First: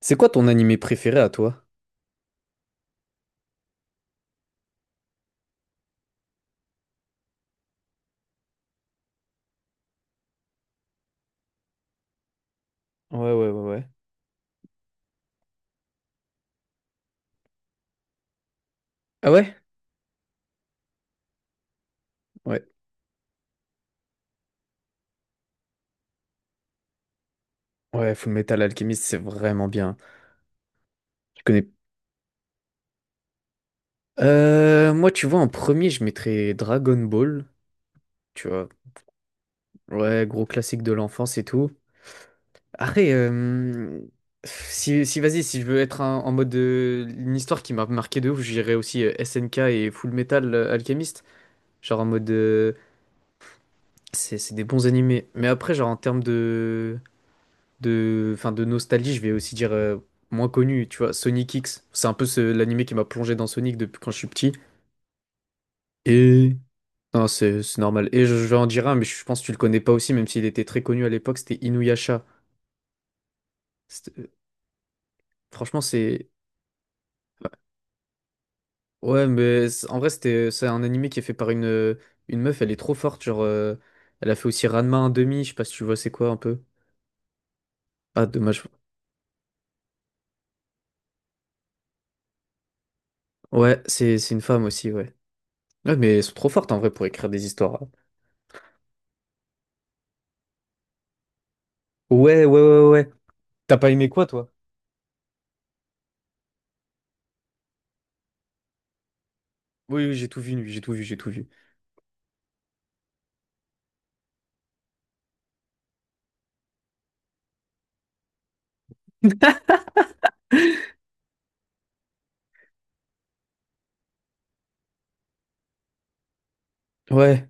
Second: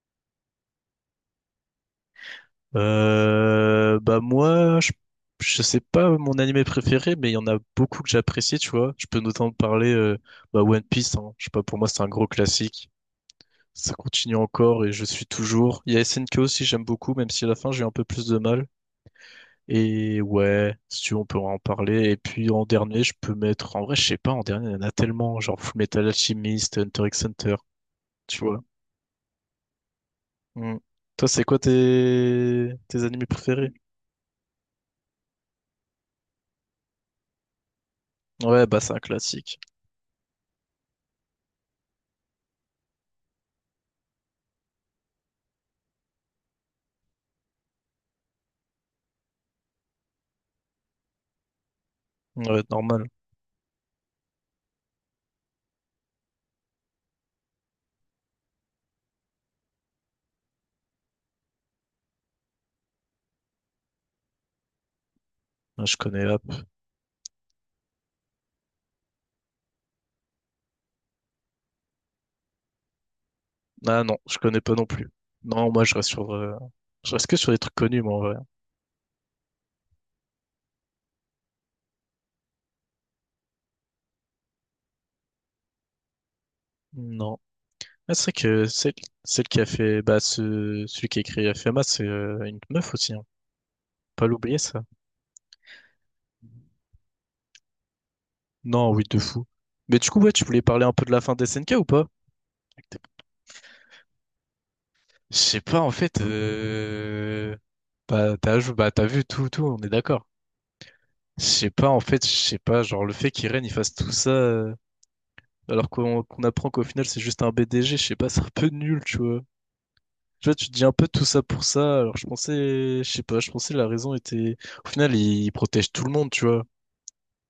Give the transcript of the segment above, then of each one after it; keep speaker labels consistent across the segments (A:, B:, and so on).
A: C'est quoi ton animé préféré à toi?
B: Bah moi, je sais pas mon animé préféré, mais il y en a beaucoup que j'apprécie, tu vois. Je peux notamment parler bah One Piece, hein. Je sais pas, pour moi c'est un gros classique.
A: Ouais, ouais, ouais, ouais.
B: Ça continue encore et je suis toujours. Il y a S N K aussi, j'aime beaucoup, même si à la fin j'ai eu un peu plus de mal.
A: Ah ouais?
B: Et ouais, si tu veux, on peut en parler. Et puis
A: Ouais.
B: en dernier, je peux mettre. En vrai, je sais pas, en dernier, il y en a tellement, genre Full Metal Alchemist, Hunter x Hunter,
A: Ouais, Full
B: tu
A: Metal
B: vois.
A: Alchemist, c'est vraiment bien.
B: Mm. Toi,
A: Je
B: c'est quoi
A: connais.
B: tes animés préférés?
A: Moi, tu vois, en premier, je mettrais Dragon Ball. Tu
B: Ouais,
A: vois.
B: bah c'est un classique.
A: Ouais, gros classique de l'enfance et tout. Après, euh, Si, si vas-y, si je veux être en mode une histoire qui m'a marqué de ouf, j'irais aussi SNK et Full Metal Alchemist. Genre en mode.
B: Ouais, normal.
A: C'est des bons animés. Mais après, genre en termes de, enfin, de nostalgie, je vais aussi dire moins connu, tu vois, Sonic X. C'est un peu l'animé qui m'a plongé dans Sonic depuis quand je suis petit.
B: Ouais, je connais app.
A: Et non, c'est normal. Et je vais en dire un, mais je pense que tu le connais pas aussi, même s'il était très connu à l'époque, c'était Inuyasha.
B: Ah non,
A: C'était- euh,
B: je connais pas non plus. Non,
A: Franchement,
B: moi je reste
A: c'est
B: sur, je reste que sur des trucs connus, moi en vrai.
A: ouais, mais en vrai, c'est un animé qui est fait par une meuf, elle est trop forte, elle a fait aussi Ranma 1/2, je sais pas si tu vois c'est quoi un peu.
B: Non. Ah, c'est
A: Ah,
B: vrai
A: dommage.
B: que celle qui a fait, bah, celui qui a écrit FMA, c'est une meuf aussi, hein. Faut
A: Ouais, c'est
B: pas
A: c'est une
B: l'oublier
A: femme
B: ça.
A: aussi, ouais. Ouais, mais elles sont trop fortes en vrai pour écrire des histoires.
B: Non, oui, de fou. Mais du coup, ouais, tu voulais parler un peu de la fin d'SNK ou pas?
A: Ouais, ouais, ouais, ouais. T'as pas aimé quoi, toi?
B: Je sais pas, en fait. Bah, t'as vu tout, tout, on est
A: Oui, oui,
B: d'accord.
A: j'ai tout vu, lui, j'ai tout vu, j'ai tout
B: Je
A: vu.
B: sais pas, en fait, je sais pas, genre le fait qu'Irene il fasse tout ça, alors qu'on apprend qu'au final c'est juste un BDG, je sais pas, c'est un peu nul, tu vois. Tu vois, tu te dis un peu tout ça pour ça, alors je pensais, je sais pas, je pensais la raison était... Au final, il protège tout le monde, tu vois.
A: Ouais.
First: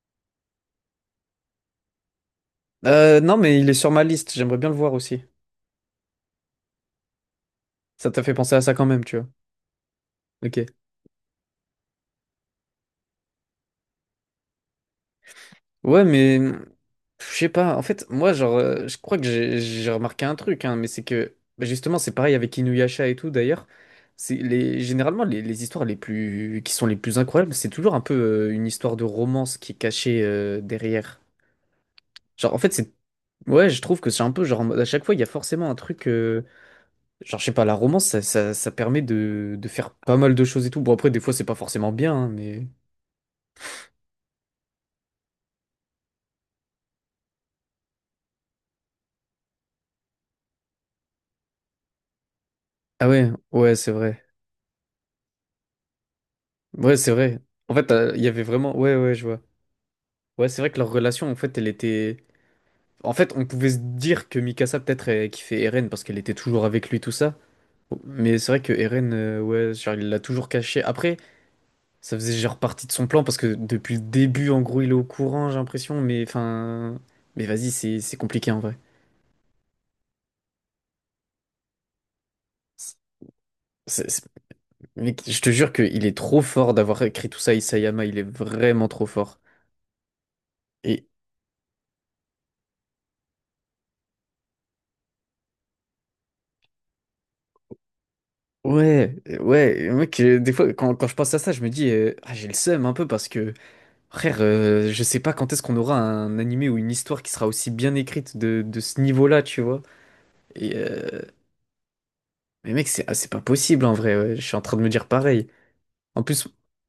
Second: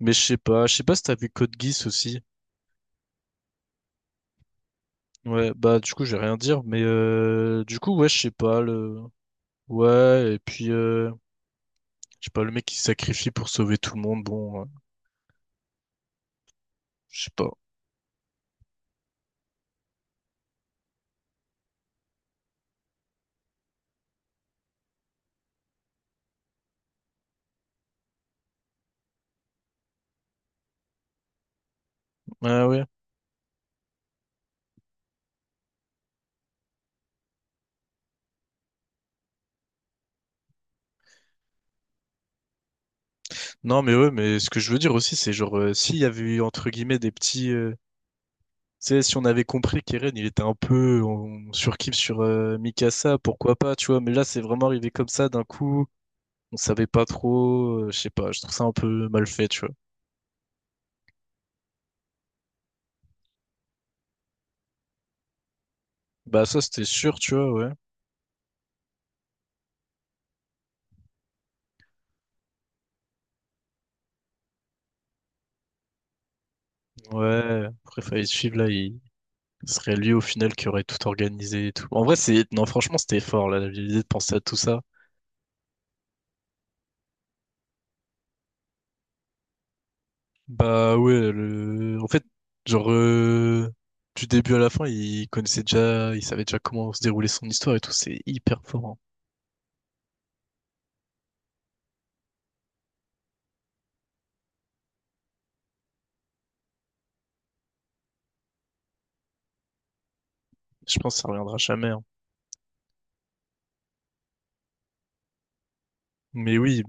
B: Mais je sais pas si t'as vu Code Geass aussi.
A: Non, mais il est sur ma liste, j'aimerais bien le voir aussi.
B: Ouais, bah du coup, j'ai rien à dire, mais du coup, ouais,
A: Ça
B: je
A: t'a
B: sais
A: fait penser à
B: pas,
A: ça quand
B: le...
A: même, tu vois.
B: Ouais, et
A: Ok.
B: puis, je sais pas, le mec qui se sacrifie pour sauver tout le monde, bon, ouais,
A: Ouais,
B: je
A: je
B: sais
A: sais
B: pas.
A: pas. En fait, moi, je crois que j'ai remarqué un truc, hein, mais c'est que bah, justement, c'est pareil avec Inuyasha et tout d'ailleurs. C'est les généralement les histoires les plus qui sont les plus incroyables, c'est toujours un peu une histoire de romance qui est cachée derrière. Genre, en
B: Ouais,
A: fait,
B: ouais.
A: c'est ouais, Je trouve que c'est un peu genre en mode à chaque fois, il y a forcément un truc. Genre, je sais pas, la romance, ça permet de faire pas mal de choses et tout. Bon, après, des fois, c'est pas forcément bien, hein, mais…
B: Non, mais ouais, mais ce que je veux dire aussi, c'est genre, s'il y avait eu, entre guillemets, des petits, tu sais, si on avait compris qu'Eren, il était un peu... On surkiffe sur
A: Ah
B: Mikasa,
A: ouais,
B: pourquoi
A: ouais,
B: pas, tu
A: c'est
B: vois. Mais
A: vrai.
B: là, c'est vraiment arrivé comme ça, d'un coup, on savait
A: Ouais,
B: pas
A: c'est vrai. En
B: trop,
A: fait,
B: je sais
A: il y
B: pas, je
A: avait
B: trouve ça un
A: vraiment... Ouais,
B: peu
A: ouais, je
B: mal
A: vois.
B: fait, tu vois.
A: Ouais, c'est vrai que leur relation, en fait, elle était… En fait, on pouvait se dire que Mikasa, peut-être, elle kiffait Eren parce qu'elle était
B: Bah ça,
A: toujours
B: c'était
A: avec lui, tout
B: sûr, tu
A: ça.
B: vois, ouais.
A: Mais c'est vrai que Eren, ouais, genre, il l'a toujours caché. Après, ça faisait genre partie de son plan parce que depuis le début, en gros, il est au courant, j'ai l'impression. Mais enfin… Mais
B: Ouais,
A: vas-y, c'est
B: après,
A: c'est
B: fallait
A: compliqué,
B: suivre,
A: en
B: là,
A: vrai.
B: il... Ce serait lui au final qui aurait tout organisé et tout. En vrai, c'est... Non, franchement, c'était fort, là, la l'idée de
A: C'est-
B: penser à tout ça.
A: Mec, je te jure qu'il est trop fort d'avoir écrit tout ça, Isayama, il est vraiment trop fort.
B: Bah
A: Et
B: ouais, le... en fait, genre, du début à la fin, il connaissait déjà, il savait déjà comment se déroulait son histoire et tout, c'est hyper fort, hein.
A: ouais, ouais, mec, des fois, quand je pense à ça, je me dis, j'ai le seum un peu parce que, frère, je sais pas quand est-ce qu'on aura un animé ou une histoire qui sera aussi bien écrite de ce niveau-là, tu vois. Et,
B: Je pense que
A: euh,
B: ça reviendra jamais, hein.
A: mais mec, c'est pas possible en vrai, ouais, je suis en train de me dire pareil. En plus,
B: Mais oui,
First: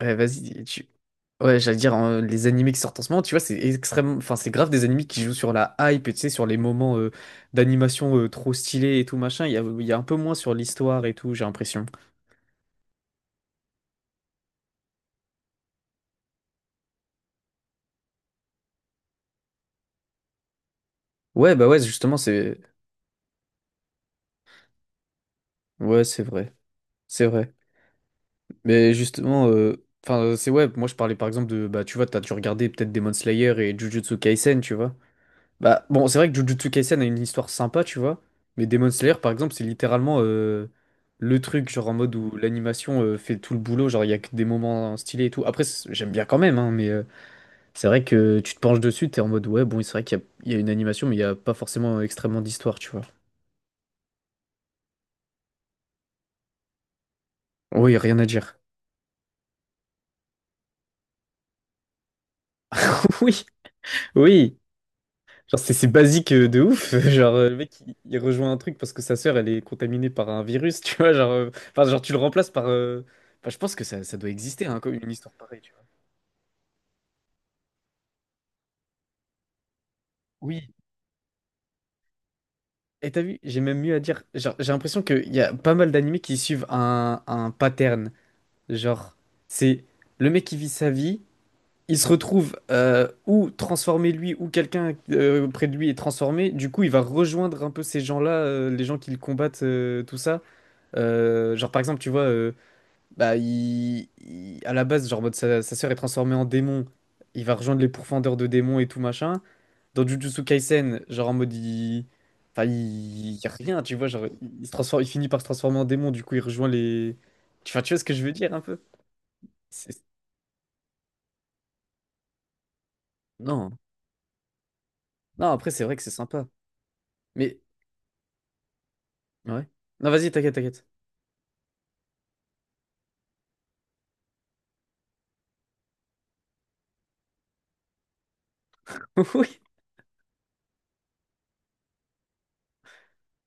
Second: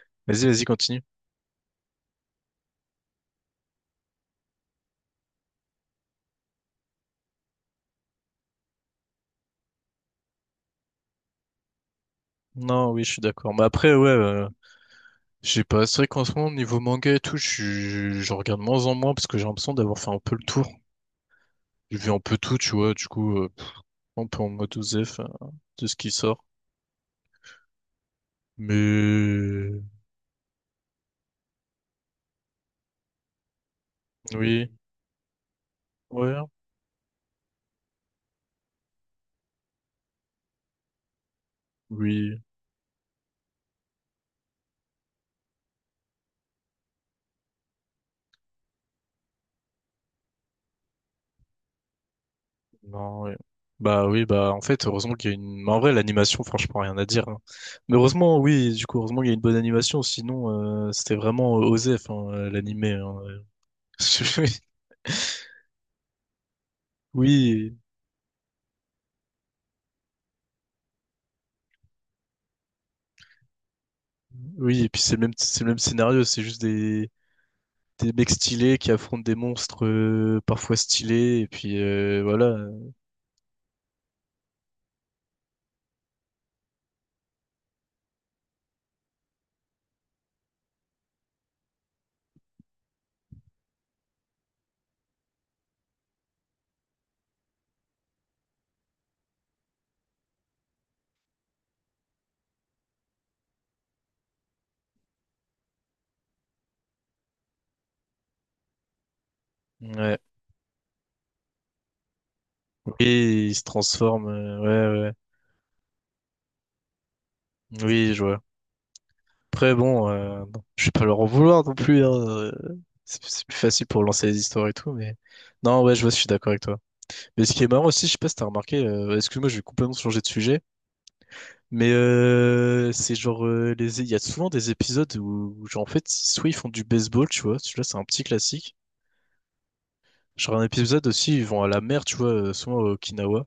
A: ouais,
B: vas-y,
A: vas-y,
B: vas-y,
A: tu…
B: continue.
A: Ouais, j'allais dire, hein, les animés qui sortent en ce moment, tu vois, c'est extrêmement… Enfin, c'est grave des animés qui jouent sur la hype, et tu sais, sur les moments d'animation trop stylés et tout, machin. Il y a un peu moins sur l'histoire et tout, j'ai l'impression.
B: Non, oui, je suis d'accord. Mais après, ouais, je sais pas, c'est vrai qu'en ce moment, niveau manga et tout, je regarde moins en moins parce que j'ai l'impression d'avoir fait un peu le tour.
A: Ouais, bah ouais,
B: J'ai vu
A: justement,
B: un peu tout,
A: c'est…
B: tu vois, du coup, un peu en mode OZEF, de ce
A: Ouais,
B: qui
A: c'est
B: sort.
A: vrai. C'est vrai. Mais justement, euh,
B: Mais
A: enfin, euh, c'est ouais, moi je parlais par exemple de… Bah, tu vois, t'as dû regarder peut-être Demon Slayer et Jujutsu Kaisen,
B: oui,
A: tu vois. Bah, bon, c'est vrai
B: ouais,
A: que Jujutsu Kaisen a une histoire sympa, tu vois. Mais Demon Slayer, par exemple, c'est littéralement le truc, genre en mode où
B: oui.
A: l'animation fait tout le boulot. Genre, il y a que des moments stylés et tout. Après, j'aime bien quand même, hein, mais c'est vrai que tu te penches dessus, t'es en mode, ouais, bon, c'est vrai qu'il y a une animation, mais il n'y a pas forcément extrêmement d'histoire, tu vois.
B: Non, ouais. Bah oui, bah en fait, heureusement qu'il y a une... Mais en vrai, l'animation, franchement, rien à dire, hein.
A: Oui,
B: Mais
A: rien à
B: heureusement,
A: dire.
B: oui, du coup, heureusement qu'il y a une bonne animation, sinon, c'était vraiment osé, enfin, l'animé, hein.
A: Oui, oui. Genre, c'est basique de ouf. Le mec,
B: Oui,
A: il rejoint un truc parce que sa sœur, elle est contaminée par un virus, tu vois. Genre tu le remplaces par. Enfin, je pense que ça doit
B: oui,
A: exister, hein,
B: oui, et
A: comme
B: puis
A: une histoire pareille,
B: c'est le
A: tu
B: même
A: vois.
B: scénario, c'est juste des mecs stylés qui affrontent des monstres,
A: Oui.
B: parfois stylés, et puis voilà.
A: Et t'as vu, j'ai même mieux à dire. Genre, j'ai l'impression qu'il y a pas mal d'animés qui suivent un pattern. Genre, c'est le mec qui vit sa vie, il se retrouve ou transformé lui, ou quelqu'un près de lui est transformé. Du coup, il va rejoindre un peu ces gens-là, les gens qui le combattent, tout ça. Genre par exemple, tu vois, bah, à la base, genre, en mode, sa sœur est transformée en démon. Il va rejoindre les pourfendeurs de démons et tout machin. Dans
B: Ouais.
A: Jujutsu Kaisen, genre, en mode, il. Enfin, il y
B: Oui,
A: a
B: ils se
A: rien, tu vois. Genre,
B: transforment,
A: il, se transforme, il
B: ouais,
A: finit par se transformer en démon, du coup, il rejoint les. Enfin,
B: ouais.
A: tu vois ce que
B: Oui,
A: je
B: je
A: veux
B: vois.
A: dire un peu?
B: Après,
A: C'est-
B: bon, bon, je vais pas leur en vouloir non plus, hein. C'est plus
A: Non.
B: facile pour lancer les histoires et tout, mais...
A: Non, après,
B: Non,
A: c'est
B: ouais,
A: vrai que
B: je
A: c'est
B: vois, je suis
A: sympa.
B: d'accord avec toi. Mais ce
A: Mais.
B: qui est marrant aussi, je sais pas si t'as remarqué, excuse-moi, je vais
A: Ouais.
B: complètement
A: Non,
B: changer de
A: vas-y, t'inquiète,
B: sujet,
A: t'inquiète.
B: mais c'est genre... les... Il y a souvent des épisodes où, genre, en fait, soit ils font du baseball, tu vois, celui-là, c'est un petit classique.
A: Oui.
B: Genre un épisode aussi, ils vont à la mer, tu vois, souvent à Okinawa.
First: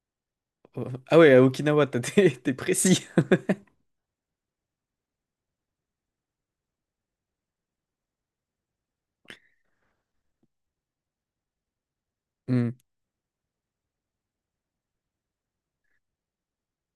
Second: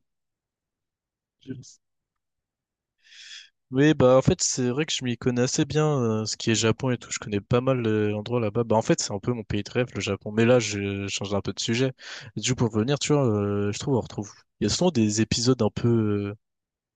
A: Ah ouais, à Okinawa, t'es précis.
B: Oui, bah en fait, c'est vrai que je m'y connais assez bien, ce qui est Japon et tout. Je connais pas mal d'endroits là-bas. Bah en fait, c'est un peu mon pays de rêve, le Japon. Mais là, je change un peu de sujet. Du coup,
A: Hmm.
B: pour revenir, tu vois, je trouve on retrouve. Il y a souvent des épisodes un peu, euh,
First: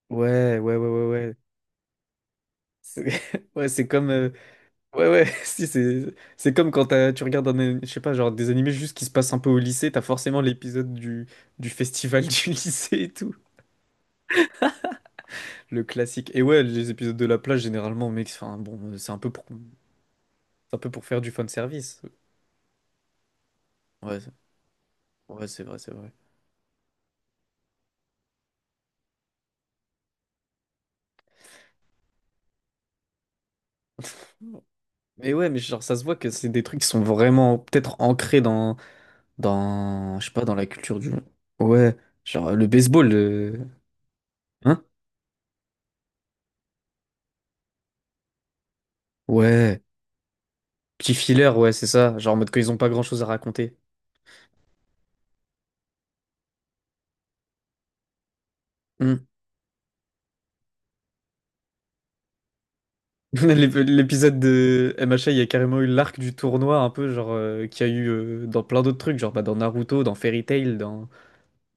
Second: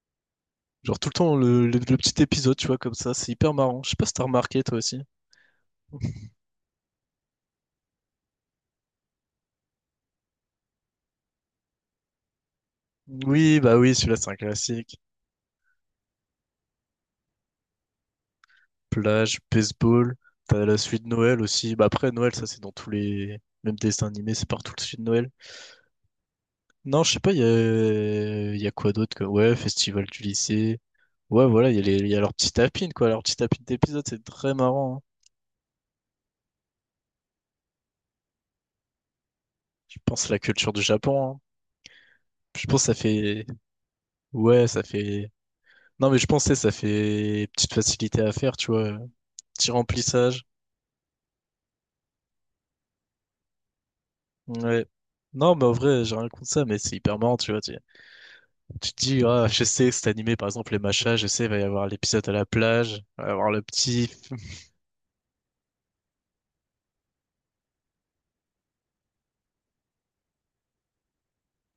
A: Ouais, ouais, ouais,
B: genre
A: ouais,
B: tout le
A: ouais.
B: temps le petit épisode, tu vois, comme
A: C'est
B: ça. C'est hyper
A: ouais,
B: marrant.
A: c'est
B: Je sais pas
A: comme,
B: si t'as
A: euh,
B: remarqué toi aussi.
A: ouais, ouais, si, c'est c'est comme quand tu regardes un, je sais pas, genre des animés juste qui se passent un peu au lycée, t'as forcément l'épisode du festival du lycée et tout.
B: Oui, bah oui, celui-là c'est un classique.
A: Le classique. Et ouais, les épisodes de la plage, généralement, mec, enfin, bon,
B: Plage, baseball, t'as
A: c'est
B: la
A: un peu
B: suite
A: pour
B: de
A: faire du
B: Noël
A: fan
B: aussi. Bah
A: service.
B: après Noël, ça c'est dans tous les, même dessins
A: Ouais, c'est-
B: animés, c'est partout le suite de Noël.
A: ouais, c'est vrai, c'est vrai.
B: Non, je sais pas, il y a quoi d'autre que... Ouais, festival du lycée. Ouais, voilà, il y a leur petit tapine, quoi. Leur petit tapine d'épisode, c'est très marrant, hein.
A: Mais ouais, mais genre, ça se voit que c'est des trucs qui sont vraiment peut-être ancrés dans,
B: Je
A: dans, je
B: pense
A: sais
B: la
A: pas, dans la
B: culture du
A: culture du.
B: Japon, hein.
A: Ouais, genre
B: Je
A: le
B: pense que ça
A: baseball,
B: fait...
A: euh,
B: Ouais, ça
A: hein?
B: fait... Non, mais je pensais, ça fait petite facilité à faire, tu vois. Petit
A: Ouais,
B: remplissage.
A: petit filler, ouais, c'est ça. Genre en mode quand ils ont pas grand-chose à raconter.
B: Ouais. Non, mais en vrai, j'ai rien contre ça, mais c'est hyper marrant, tu vois. Tu te dis,
A: Hmm.
B: ah, je sais, c'est animé, par exemple, les machas, je sais, il va y avoir l'épisode à la plage, il va y avoir le petit...
A: L'épisode de MHA, il y a carrément eu l'arc du tournoi, un peu, genre, qu'il y a eu dans plein d'autres trucs, genre bah, dans Naruto, dans Fairy Tail, dans.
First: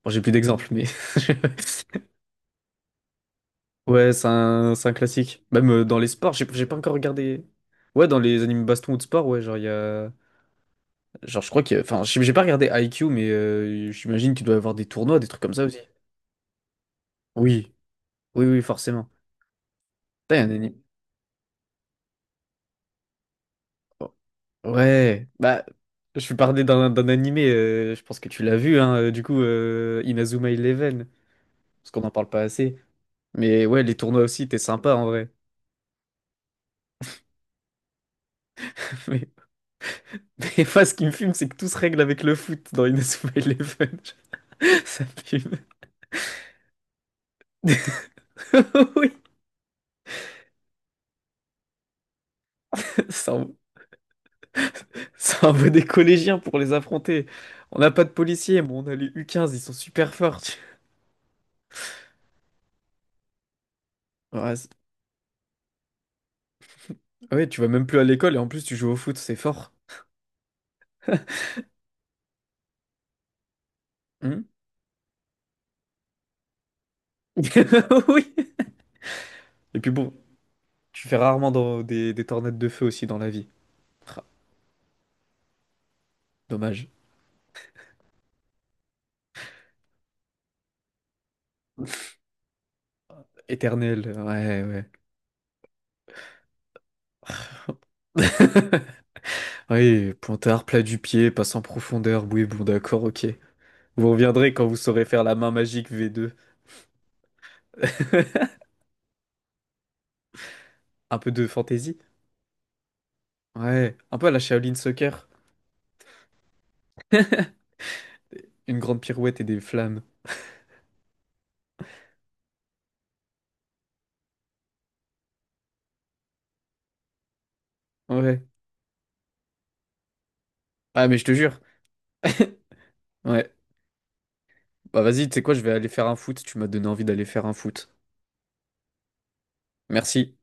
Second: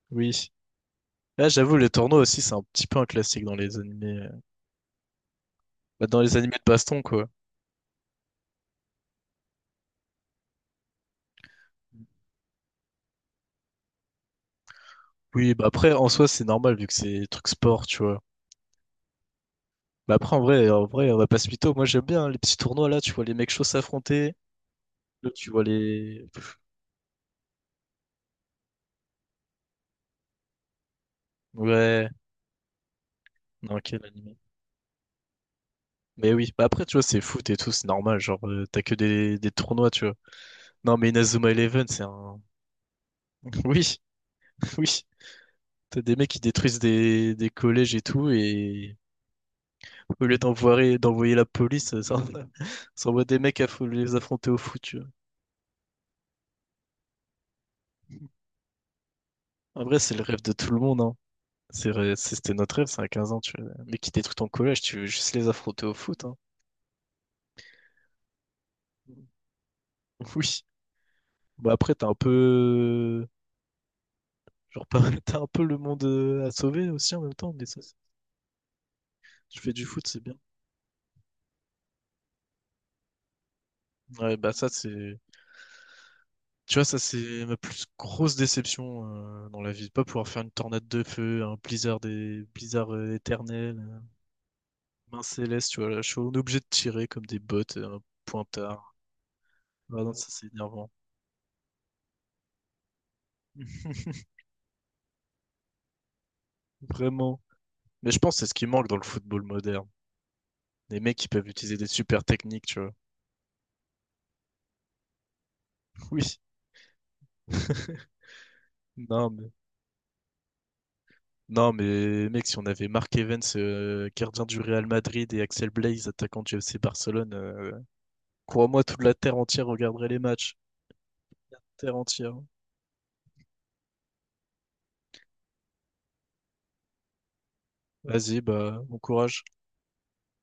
A: Bon, j'ai plus
B: Oui.
A: d'exemples, mais.
B: Là, j'avoue, le tournoi aussi, c'est un petit peu un classique dans les
A: Ouais,
B: animés.
A: c'est un classique. Même dans les
B: Bah, dans
A: sports,
B: les
A: j'ai
B: animés
A: j'ai
B: de
A: pas encore
B: baston, quoi.
A: regardé. Ouais, dans les animes baston ou de sport, ouais, genre, il y a. Genre, je crois que. Enfin, j'ai pas regardé IQ, mais j'imagine qu'il doit y avoir des tournois, des trucs comme
B: Oui,
A: ça
B: bah
A: aussi.
B: après, en soi, c'est normal vu que c'est des trucs
A: Oui.
B: sport, tu vois.
A: Oui, oui, forcément.
B: Bah après,
A: Putain, il y a un anime.
B: en vrai, on va pas se mytho. Moi, j'aime bien hein, les petits tournois là. Tu vois les mecs chauds
A: Oh.
B: s'affronter.
A: Ouais,
B: Là, tu vois
A: bah,
B: les.
A: je vais parler d'un d'un animé, je pense que tu l'as vu, hein, du coup, Inazuma Eleven, parce qu'on
B: Ouais.
A: n'en parle pas assez. Mais
B: Non,
A: ouais, les
B: quel
A: tournois
B: animé.
A: aussi étaient sympas en vrai.
B: Mais oui, bah après, tu vois, c'est foot et tout, c'est normal. Genre, t'as que des, des tournois, tu vois.
A: Mais moi, ce
B: Non,
A: qui
B: mais
A: me fume, c'est
B: Inazuma
A: que tout se
B: Eleven,
A: règle
B: c'est
A: avec le
B: un.
A: foot dans Inazuma
B: Oui,
A: Eleven. Ça
B: oui.
A: me fume.
B: T'as des mecs qui détruisent des collèges et tout, et
A: Oui,
B: au lieu d'envoyer la police, ça, ça envoie
A: c'est
B: des
A: un,
B: mecs les affronter au foot, tu vois.
A: ça envoie des collégiens pour les affronter. On n'a pas de policiers, mais on a les U15 ils sont
B: En vrai,
A: super
B: c'est le
A: forts.
B: rêve
A: tu-
B: de tout le monde, hein. C'est vrai, c'était notre rêve, c'est à 15 ans, tu vois. Mais quitter tout ton
A: Ouais, c'est-
B: collège, tu veux juste les affronter au foot, hein.
A: ouais, tu vas même plus à l'école et en plus tu joues au foot, c'est fort.
B: Oui. Bah après, t'as un peu...
A: Hmm
B: Genre, pas- t'as un peu le monde à sauver aussi en même temps, mais ça, c'est-
A: Oui.
B: tu fais
A: Et
B: du
A: puis
B: foot,
A: bon,
B: c'est bien.
A: tu fais rarement dans des tornades de feu aussi dans la vie. Ah,
B: Ouais, bah ça, c'est... Tu vois,
A: dommage.
B: ça, c'est ma plus grosse déception dans la vie de pas pouvoir faire une tornade de feu, un blizzard, des blizzard éternel,
A: Éternel, ouais, ouais.
B: main céleste, tu vois. Là, je suis on est obligé de tirer comme des bottes, un pointard. Ah non,
A: Oui,
B: ça, c'est
A: pointard, plat
B: énervant.
A: du pied, passe en profondeur. Oui, bon, d'accord, ok. Vous reviendrez quand vous saurez faire la main magique V2.
B: Vraiment. Mais je pense que c'est ce qui manque dans le football moderne. Des mecs
A: Un
B: qui
A: peu de
B: peuvent utiliser des
A: fantaisie.
B: super techniques, tu vois.
A: Ouais, un peu à la Shaolin Soccer.
B: Oui.
A: Une grande
B: Non,
A: pirouette et
B: mais,
A: des flammes.
B: non, mais mec, si on avait Mark Evans, gardien du Real Madrid, et Axel Blaise, attaquant du FC Barcelone,
A: Ouais.
B: crois-moi, toute la terre entière regarderait les matchs.
A: Ah, mais je te jure.
B: Terre entière.
A: Ouais. Bah vas-y, tu sais quoi, je vais aller faire un foot. Tu m'as donné envie d'aller faire un foot.
B: Vas-y, bah, bon courage.
A: Merci.